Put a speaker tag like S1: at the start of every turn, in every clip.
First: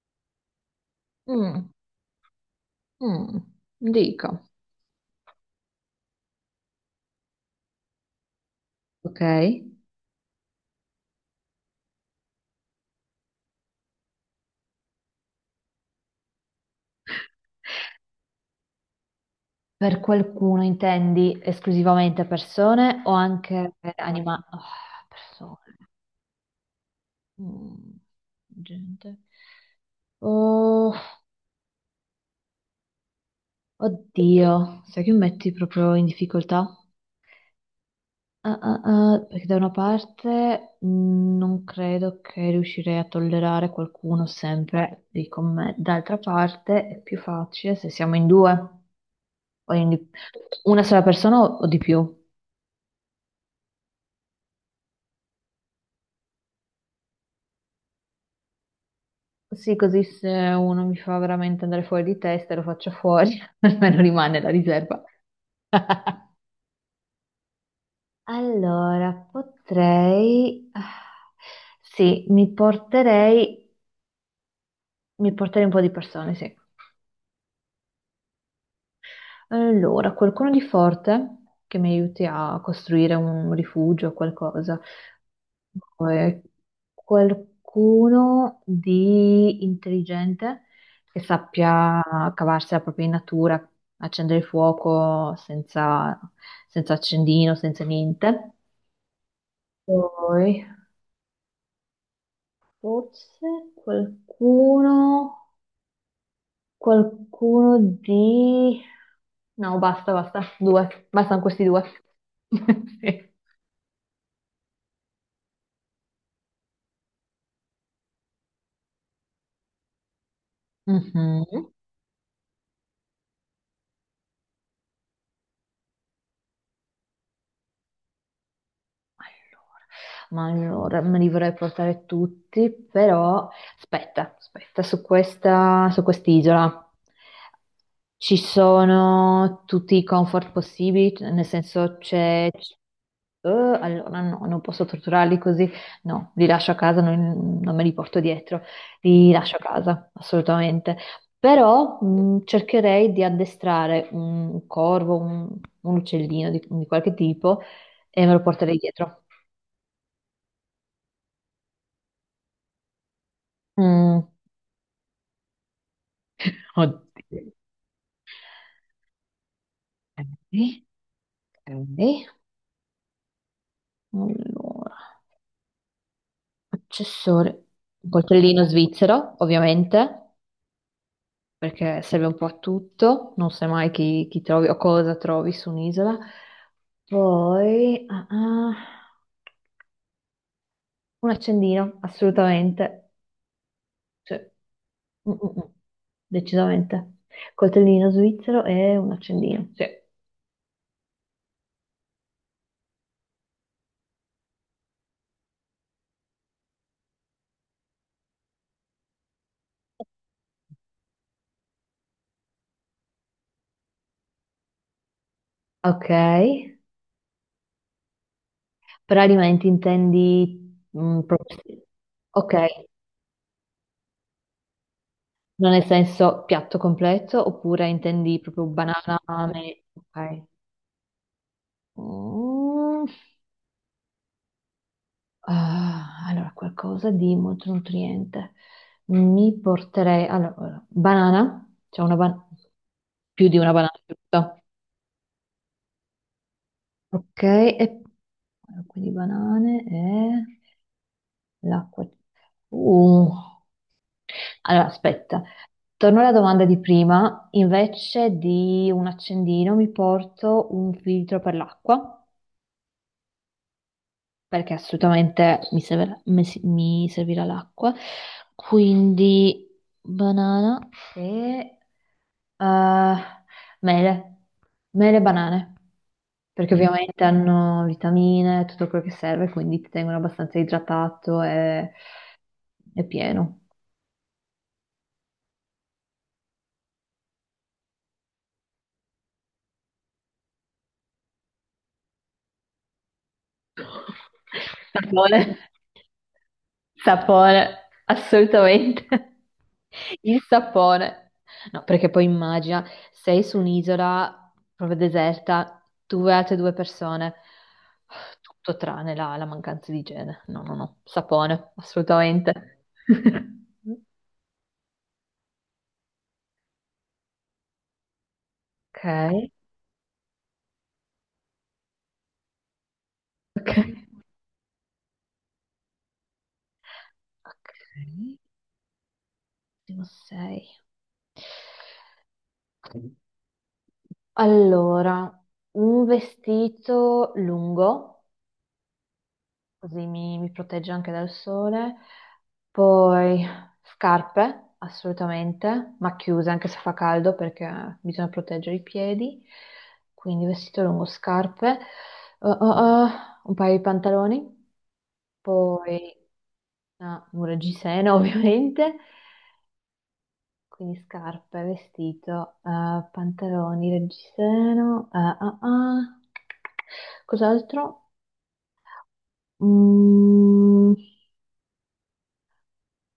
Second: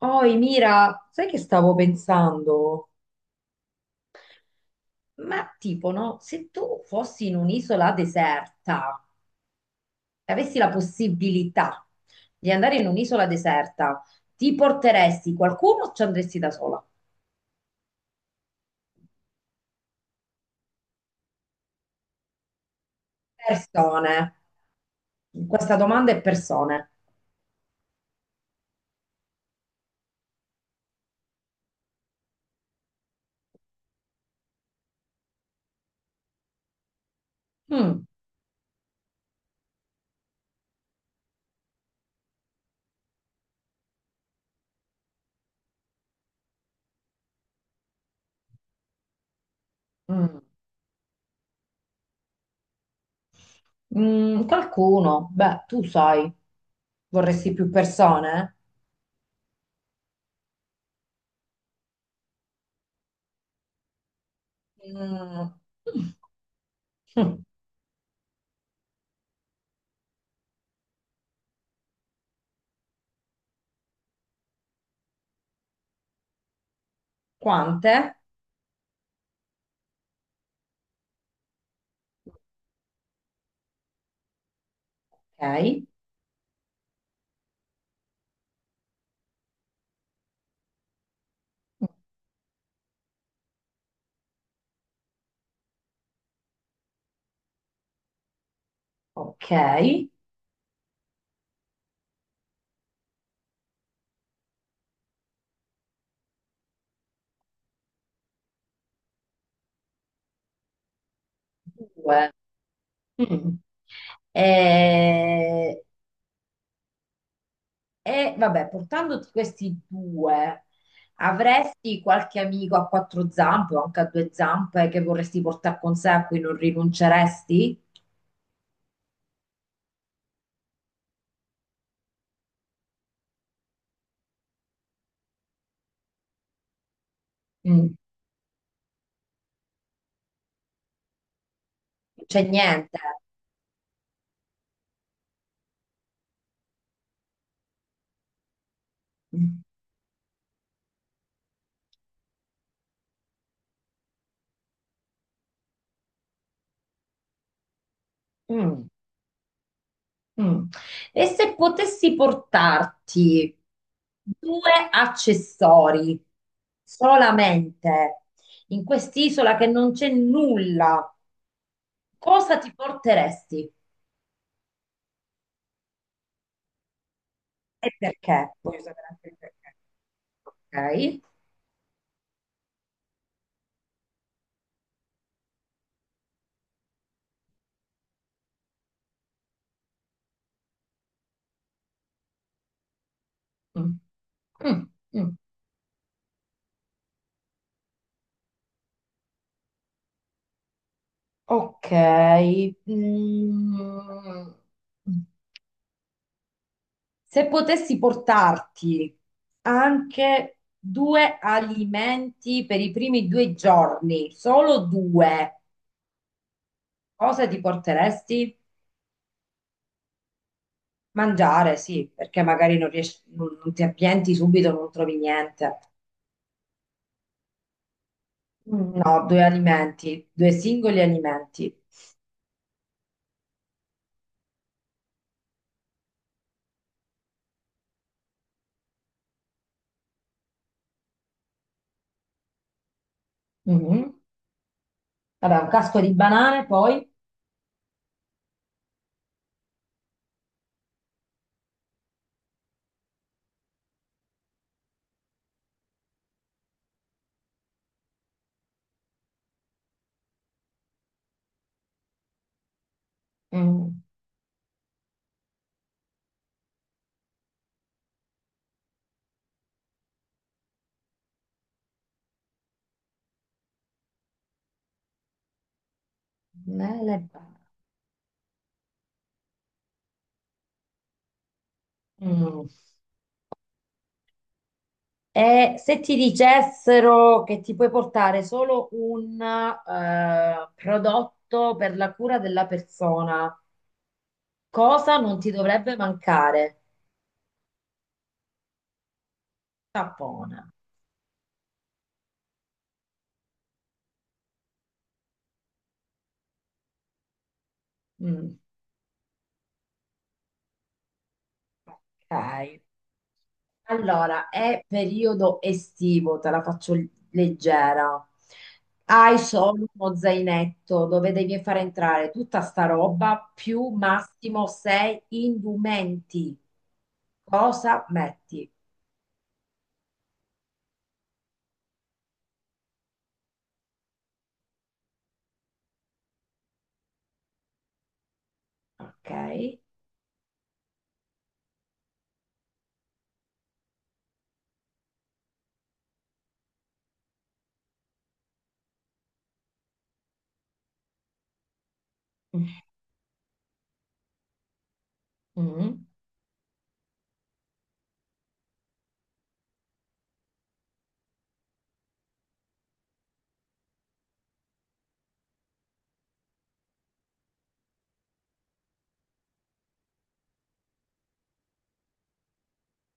S1: Oi, Mira, sai che
S2: Mm,
S1: stavo pensando?
S2: mm, dica.
S1: Ma tipo, no? Se tu fossi in un'isola deserta
S2: Ok?
S1: e avessi la possibilità di andare in un'isola deserta, ti porteresti qualcuno o ci andresti da sola?
S2: Per qualcuno intendi esclusivamente persone o anche
S1: Persone.
S2: animali? Persone.
S1: Questa domanda è persone.
S2: Mm, gente. Oh, oddio, sai che mi metti proprio in difficoltà?
S1: Mm,
S2: Ah, ah, ah, perché da una parte non credo che riuscirei a tollerare qualcuno sempre lì con me, d'altra parte è più facile se siamo in due, o in di-
S1: mm.
S2: una sola persona o di più.
S1: Qualcuno? Beh, tu sai, vorresti più persone?
S2: Sì, così se uno mi fa veramente andare fuori di testa, lo faccio fuori, almeno rimane la riserva.
S1: Mm. Mm.
S2: Allora, potrei... sì, mi porterei un po' di persone, sì.
S1: Quante?
S2: Allora, qualcuno di forte che mi aiuti a costruire un rifugio o qualcosa.
S1: Ok.
S2: Poi qualcuno di intelligente che sappia cavarsi la propria in natura, accendere il fuoco senza, senza accendino, senza niente.
S1: Ok.
S2: Poi forse qualcuno, qualcuno di... No, basta, basta, due, bastano questi due.
S1: Due.
S2: Sì.
S1: Mm. E, vabbè, portandoti questi due,
S2: Mhm.
S1: avresti qualche amico a quattro zampe o anche a due zampe che vorresti portare con sé, a cui non rinunceresti?
S2: Allora, ma allora me li vorrei portare tutti, però aspetta, aspetta, su quest'isola
S1: Mm. Non
S2: ci sono tutti i comfort possibili, nel senso
S1: c'è niente.
S2: allora no, non posso torturarli così, no, li lascio a casa, non me li porto dietro, li lascio a
S1: Mm.
S2: casa, assolutamente. Però cercherei di addestrare un corvo, un uccellino di qualche tipo e me lo porterei dietro.
S1: Mm. E se potessi portarti
S2: Mm.
S1: due accessori
S2: Oddio.
S1: solamente in quest'isola che non c'è
S2: Ok.
S1: nulla,
S2: Ok.
S1: cosa ti porteresti?
S2: Allora, accessori.
S1: E
S2: Un
S1: perché?
S2: coltellino
S1: Voglio sapere anche
S2: svizzero,
S1: il perché.
S2: ovviamente,
S1: Ok.
S2: perché serve un po' a tutto, non sai mai chi, chi trovi o cosa trovi su un'isola. Poi un accendino, assolutamente.
S1: Mm.
S2: Cioè,
S1: Mm,
S2: mm,
S1: mm.
S2: mm, mm, decisamente. Coltellino svizzero e un accendino. Sì.
S1: Ok. Mm. Se potessi portarti anche due alimenti per i primi due giorni, solo due,
S2: Ok.
S1: cosa ti porteresti?
S2: Per alimenti intendi...
S1: Mangiare,
S2: sì.
S1: sì, perché magari
S2: Ok,
S1: non riesci, non ti appienti subito, non trovi
S2: non
S1: niente.
S2: nel senso piatto completo oppure intendi proprio banana,
S1: No, due alimenti,
S2: ok.
S1: due singoli alimenti.
S2: Mm, allora, qualcosa di molto nutriente. Allora, allora, banana, c'è una banana, più di una banana,
S1: Mhm.
S2: giusto?
S1: Vabbè, un casco di banane, poi.
S2: Ok, e allora, quindi banane e l'acqua. Uh, allora, aspetta. Torno alla domanda di prima, invece di un accendino mi porto un filtro per l'acqua,
S1: Mm,
S2: perché assolutamente mi serve- mi si- mi servirà l'acqua, quindi banana e eh, mele, mele e banane, perché
S1: nelle
S2: ovviamente
S1: ba-
S2: hanno vitamine, tutto quello che serve, quindi ti tengono abbastanza idratato e
S1: mm.
S2: e pieno.
S1: E se ti dicessero che ti puoi portare solo un prodotto per la cura della persona, cosa non
S2: Sapone,
S1: ti dovrebbe mancare?
S2: sapone, assolutamente. Il
S1: Sapone.
S2: sapone. No, perché poi immagina, sei su un'isola proprio deserta, tu e altre due persone,
S1: Mm,
S2: tutto tranne la mancanza di igiene. No, no, no, sapone,
S1: ok.
S2: assolutamente.
S1: Allora, è periodo estivo, te la faccio leggera.
S2: Ok,
S1: Hai solo uno zainetto dove devi fare entrare tutta sta roba
S2: ok,
S1: più massimo sei indumenti. Cosa
S2: ok,
S1: metti?
S2: ultimo sei. Allora, un vestito lungo,
S1: Ok.
S2: così mi protegge anche dal sole, poi scarpe, assolutamente, ma chiuse anche se fa caldo perché bisogna proteggere i piedi, quindi vestito lungo, scarpe, Uh, uh, uh, un paio di pantaloni,
S1: Mm.
S2: poi un reggiseno ovviamente, quindi scarpe, vestito, pantaloni, reggiseno, ah. Cos'altro? Mm,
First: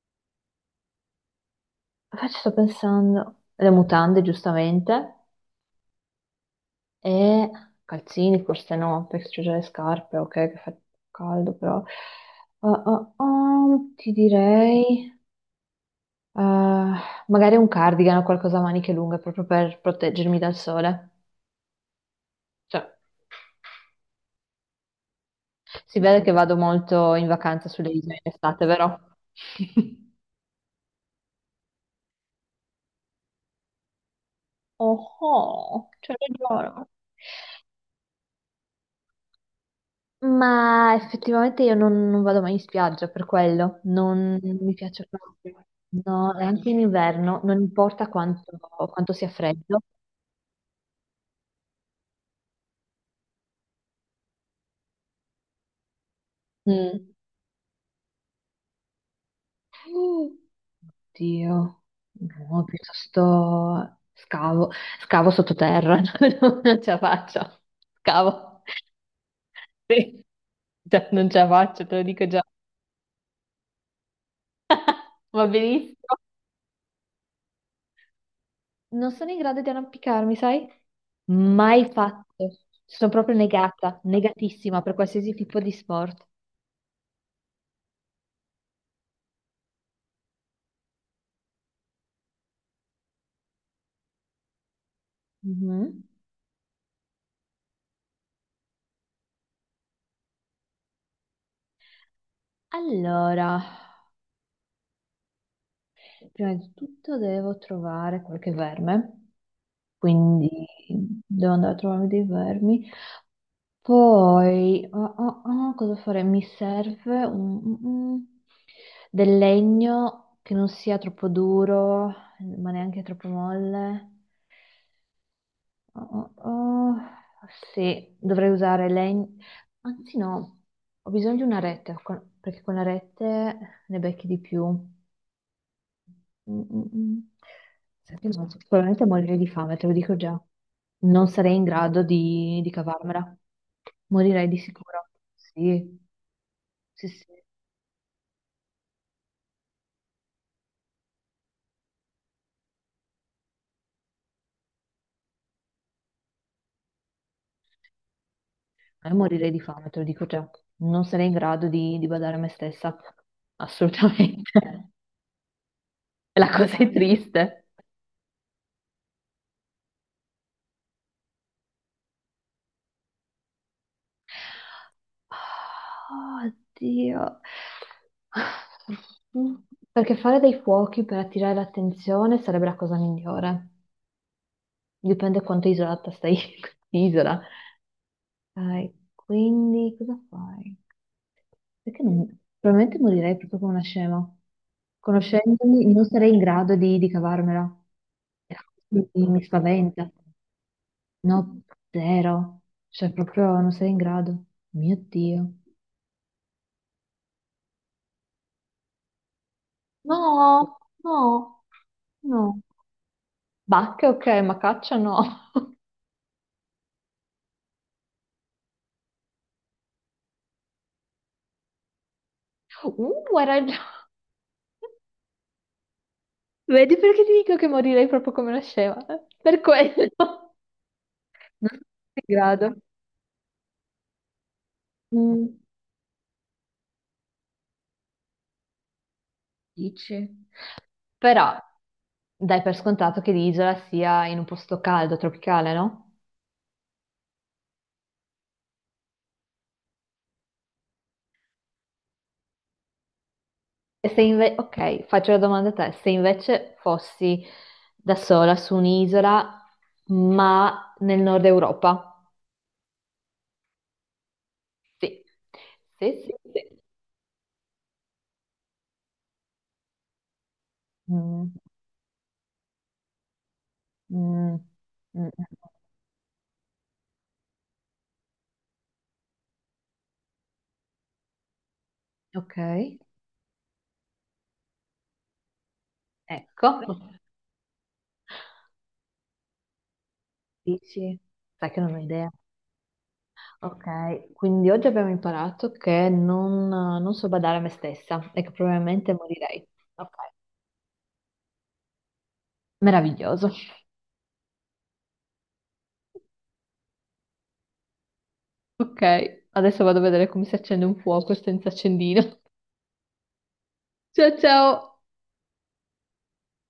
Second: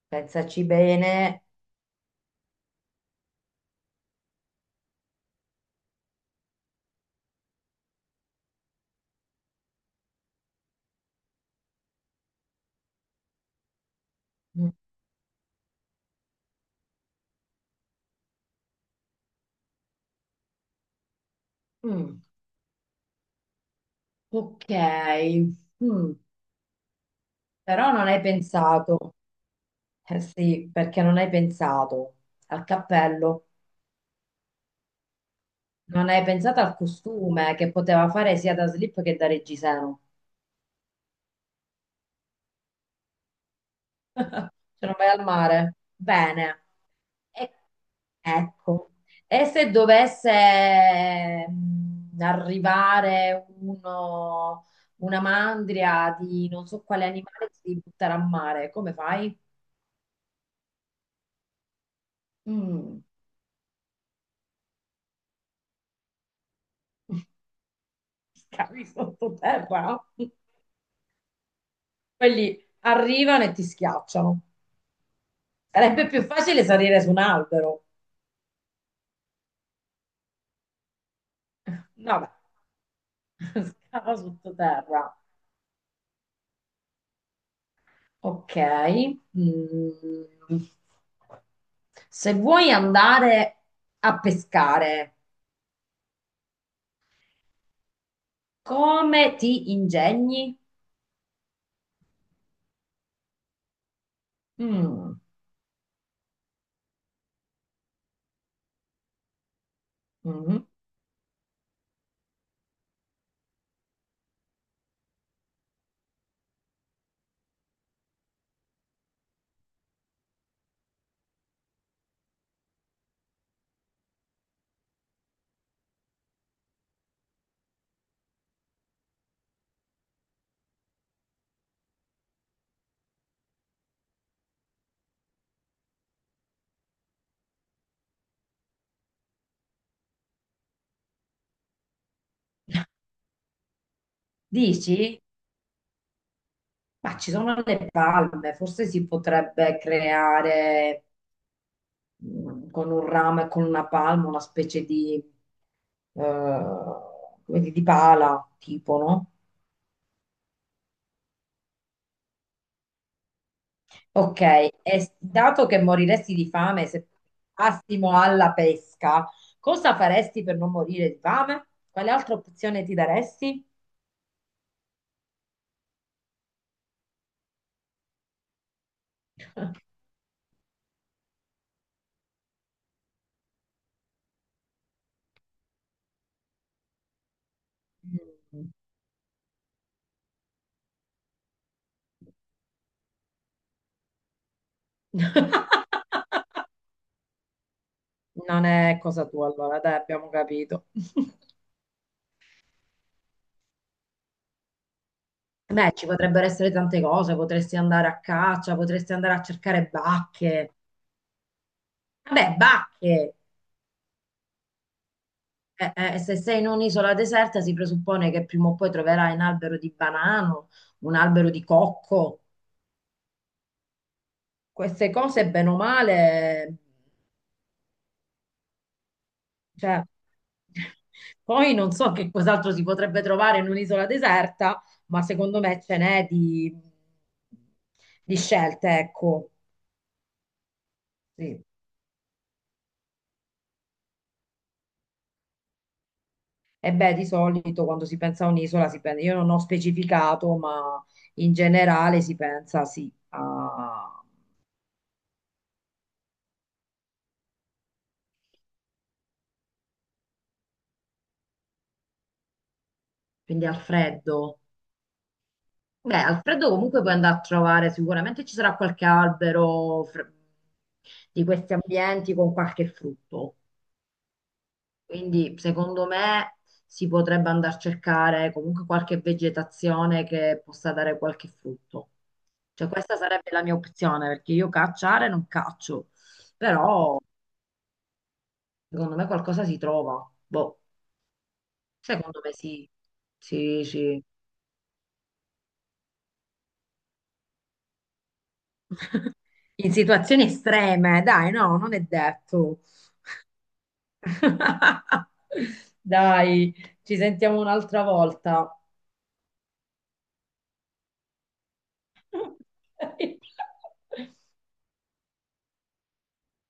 S1: Pensaci bene.
S2: poi ci sto pensando. Le mutande, giustamente, e calzini, forse no, perché c'ho già le scarpe, ok, che fa caldo, però. Ti
S1: Mm.
S2: direi, eh, magari un cardigan o qualcosa a maniche lunghe proprio per proteggermi dal sole.
S1: Mm.
S2: Cioè,
S1: Ok.
S2: si
S1: Mm.
S2: vede che vado molto in vacanza sulle
S1: Però non
S2: isole
S1: hai
S2: in estate,
S1: pensato.
S2: vero?
S1: Eh sì, perché non hai pensato al cappello.
S2: Oh, oh,
S1: Non
S2: ce
S1: hai
S2: l'ho
S1: pensato al
S2: giuro.
S1: costume che poteva fare sia da slip che da reggiseno?
S2: Ma effettivamente io non vado mai in spiaggia per quello, non mi
S1: Se non
S2: piace
S1: vai al
S2: proprio.
S1: mare?
S2: No, e
S1: Bene.
S2: anche in inverno,
S1: E-
S2: non importa
S1: ecco.
S2: quanto sia
S1: E se
S2: freddo.
S1: dovesse arrivare una mandria di non so quale
S2: Mm.
S1: animale ti devi buttare a mare, come fai?
S2: Dio, no,
S1: Mm.
S2: piuttosto scavo, scavo sottoterra, no, non ce la faccio. Scavo,
S1: Scavi sottoterra.
S2: sì. Cioè, non ce la faccio, te lo dico già.
S1: Quelli arrivano e ti schiacciano.
S2: Va
S1: Sarebbe
S2: benissimo.
S1: più facile salire su un albero.
S2: Non sono in grado di arrampicarmi, sai? Mai
S1: No,
S2: fatto.
S1: beh,
S2: Sono proprio negata,
S1: scava
S2: negatissima per
S1: sottoterra.
S2: qualsiasi tipo di sport.
S1: Ok. Mm. Se vuoi andare a pescare,
S2: Mhm.
S1: come ti ingegni?
S2: Allora,
S1: Mm.
S2: prima di tutto devo trovare qualche verme, quindi
S1: Mhm.
S2: devo andare a trovarmi dei vermi. Poi, cosa fare? Mi serve del legno che non sia troppo duro, ma neanche troppo molle. Oh, oh, oh. Sì, dovrei usare legno. Anzi, no, ho bisogno di una rete perché con la rete ne becchi di più. Mm, mm, mm. Senti, no, sicuramente morirei di fame, te lo dico già. Non sarei in grado di cavarmela. Morirei di sicuro.
S1: Dici?
S2: Sì, sì,
S1: Ma
S2: sì.
S1: ci sono le palme, forse si potrebbe creare con un ramo e con una palma una specie di, come dire, di pala, tipo, no?
S2: Morirei di fame, te lo dico già. Non sarei in grado di badare a me stessa.
S1: Ok,
S2: Assolutamente.
S1: e dato che moriresti
S2: La
S1: di
S2: cosa
S1: fame
S2: è
S1: se
S2: triste.
S1: passimo alla pesca, cosa faresti per non morire di fame? Quale altra opzione ti daresti?
S2: Ah, Oddio. Perché fare dei fuochi per attirare l'attenzione sarebbe la cosa migliore. Dipende quanto isolata stai in isola.
S1: Mm.
S2: Ok, quindi cosa fai? Perché non... Probabilmente morirei proprio come una scema. Conoscendomi, non sarei in grado di cavarmela.
S1: Non è cosa
S2: Mi
S1: tua, allora, dai,
S2: spaventa.
S1: abbiamo capito.
S2: No, zero. Cioè, proprio non sarei in grado. Mio Dio.
S1: Beh, ci potrebbero essere tante cose, potresti andare a caccia, potresti andare a cercare bacche.
S2: No, no,
S1: Vabbè,
S2: no.
S1: bacche!
S2: Bacche, ok, ma caccia no.
S1: Se sei in un'isola deserta si presuppone che prima o poi troverai un albero di banano, un albero di cocco.
S2: Hai ragione.
S1: Queste cose, bene o male,
S2: Vedi perché ti dico che morirei proprio come nasceva? Eh? Per
S1: cioè,
S2: quello. Non
S1: poi
S2: sono
S1: non so che
S2: in
S1: cos'altro
S2: grado.
S1: si potrebbe trovare in un'isola deserta, ma
S2: Mm.
S1: secondo me ce n'è di, scelte, ecco.
S2: Dici? Però
S1: Sì.
S2: dai per scontato che l'isola sia in un posto caldo, tropicale, no?
S1: E beh, di solito quando si pensa a un'isola si pensa, io non ho specificato, ma in generale si pensa, sì,
S2: E se invece, ok, faccio la domanda a te, se invece fossi da sola su un'isola, ma nel nord Europa?
S1: quindi al freddo.
S2: Sì,
S1: Beh,
S2: sì, sì,
S1: al freddo
S2: sì.
S1: comunque puoi andare a trovare, sicuramente ci sarà qualche albero di
S2: Mm.
S1: questi ambienti con qualche frutto.
S2: Mm, mm,
S1: Quindi secondo me si potrebbe andare a cercare comunque qualche vegetazione che possa dare qualche frutto. Cioè
S2: ok,
S1: questa sarebbe la mia opzione, perché io cacciare non caccio,
S2: ecco,
S1: però secondo me qualcosa si trova. Boh,
S2: dici, sai che non ho idea.
S1: secondo me sì. Sì, sì.
S2: Ok, quindi oggi abbiamo imparato che non so badare a me stessa e che probabilmente morirei.
S1: In
S2: Ok,
S1: situazioni estreme, dai, no, non è detto.
S2: meraviglioso.
S1: Dai, ci sentiamo un'altra volta.
S2: Ok, adesso vado a vedere come si accende un fuoco senza accendino. Ciao ciao!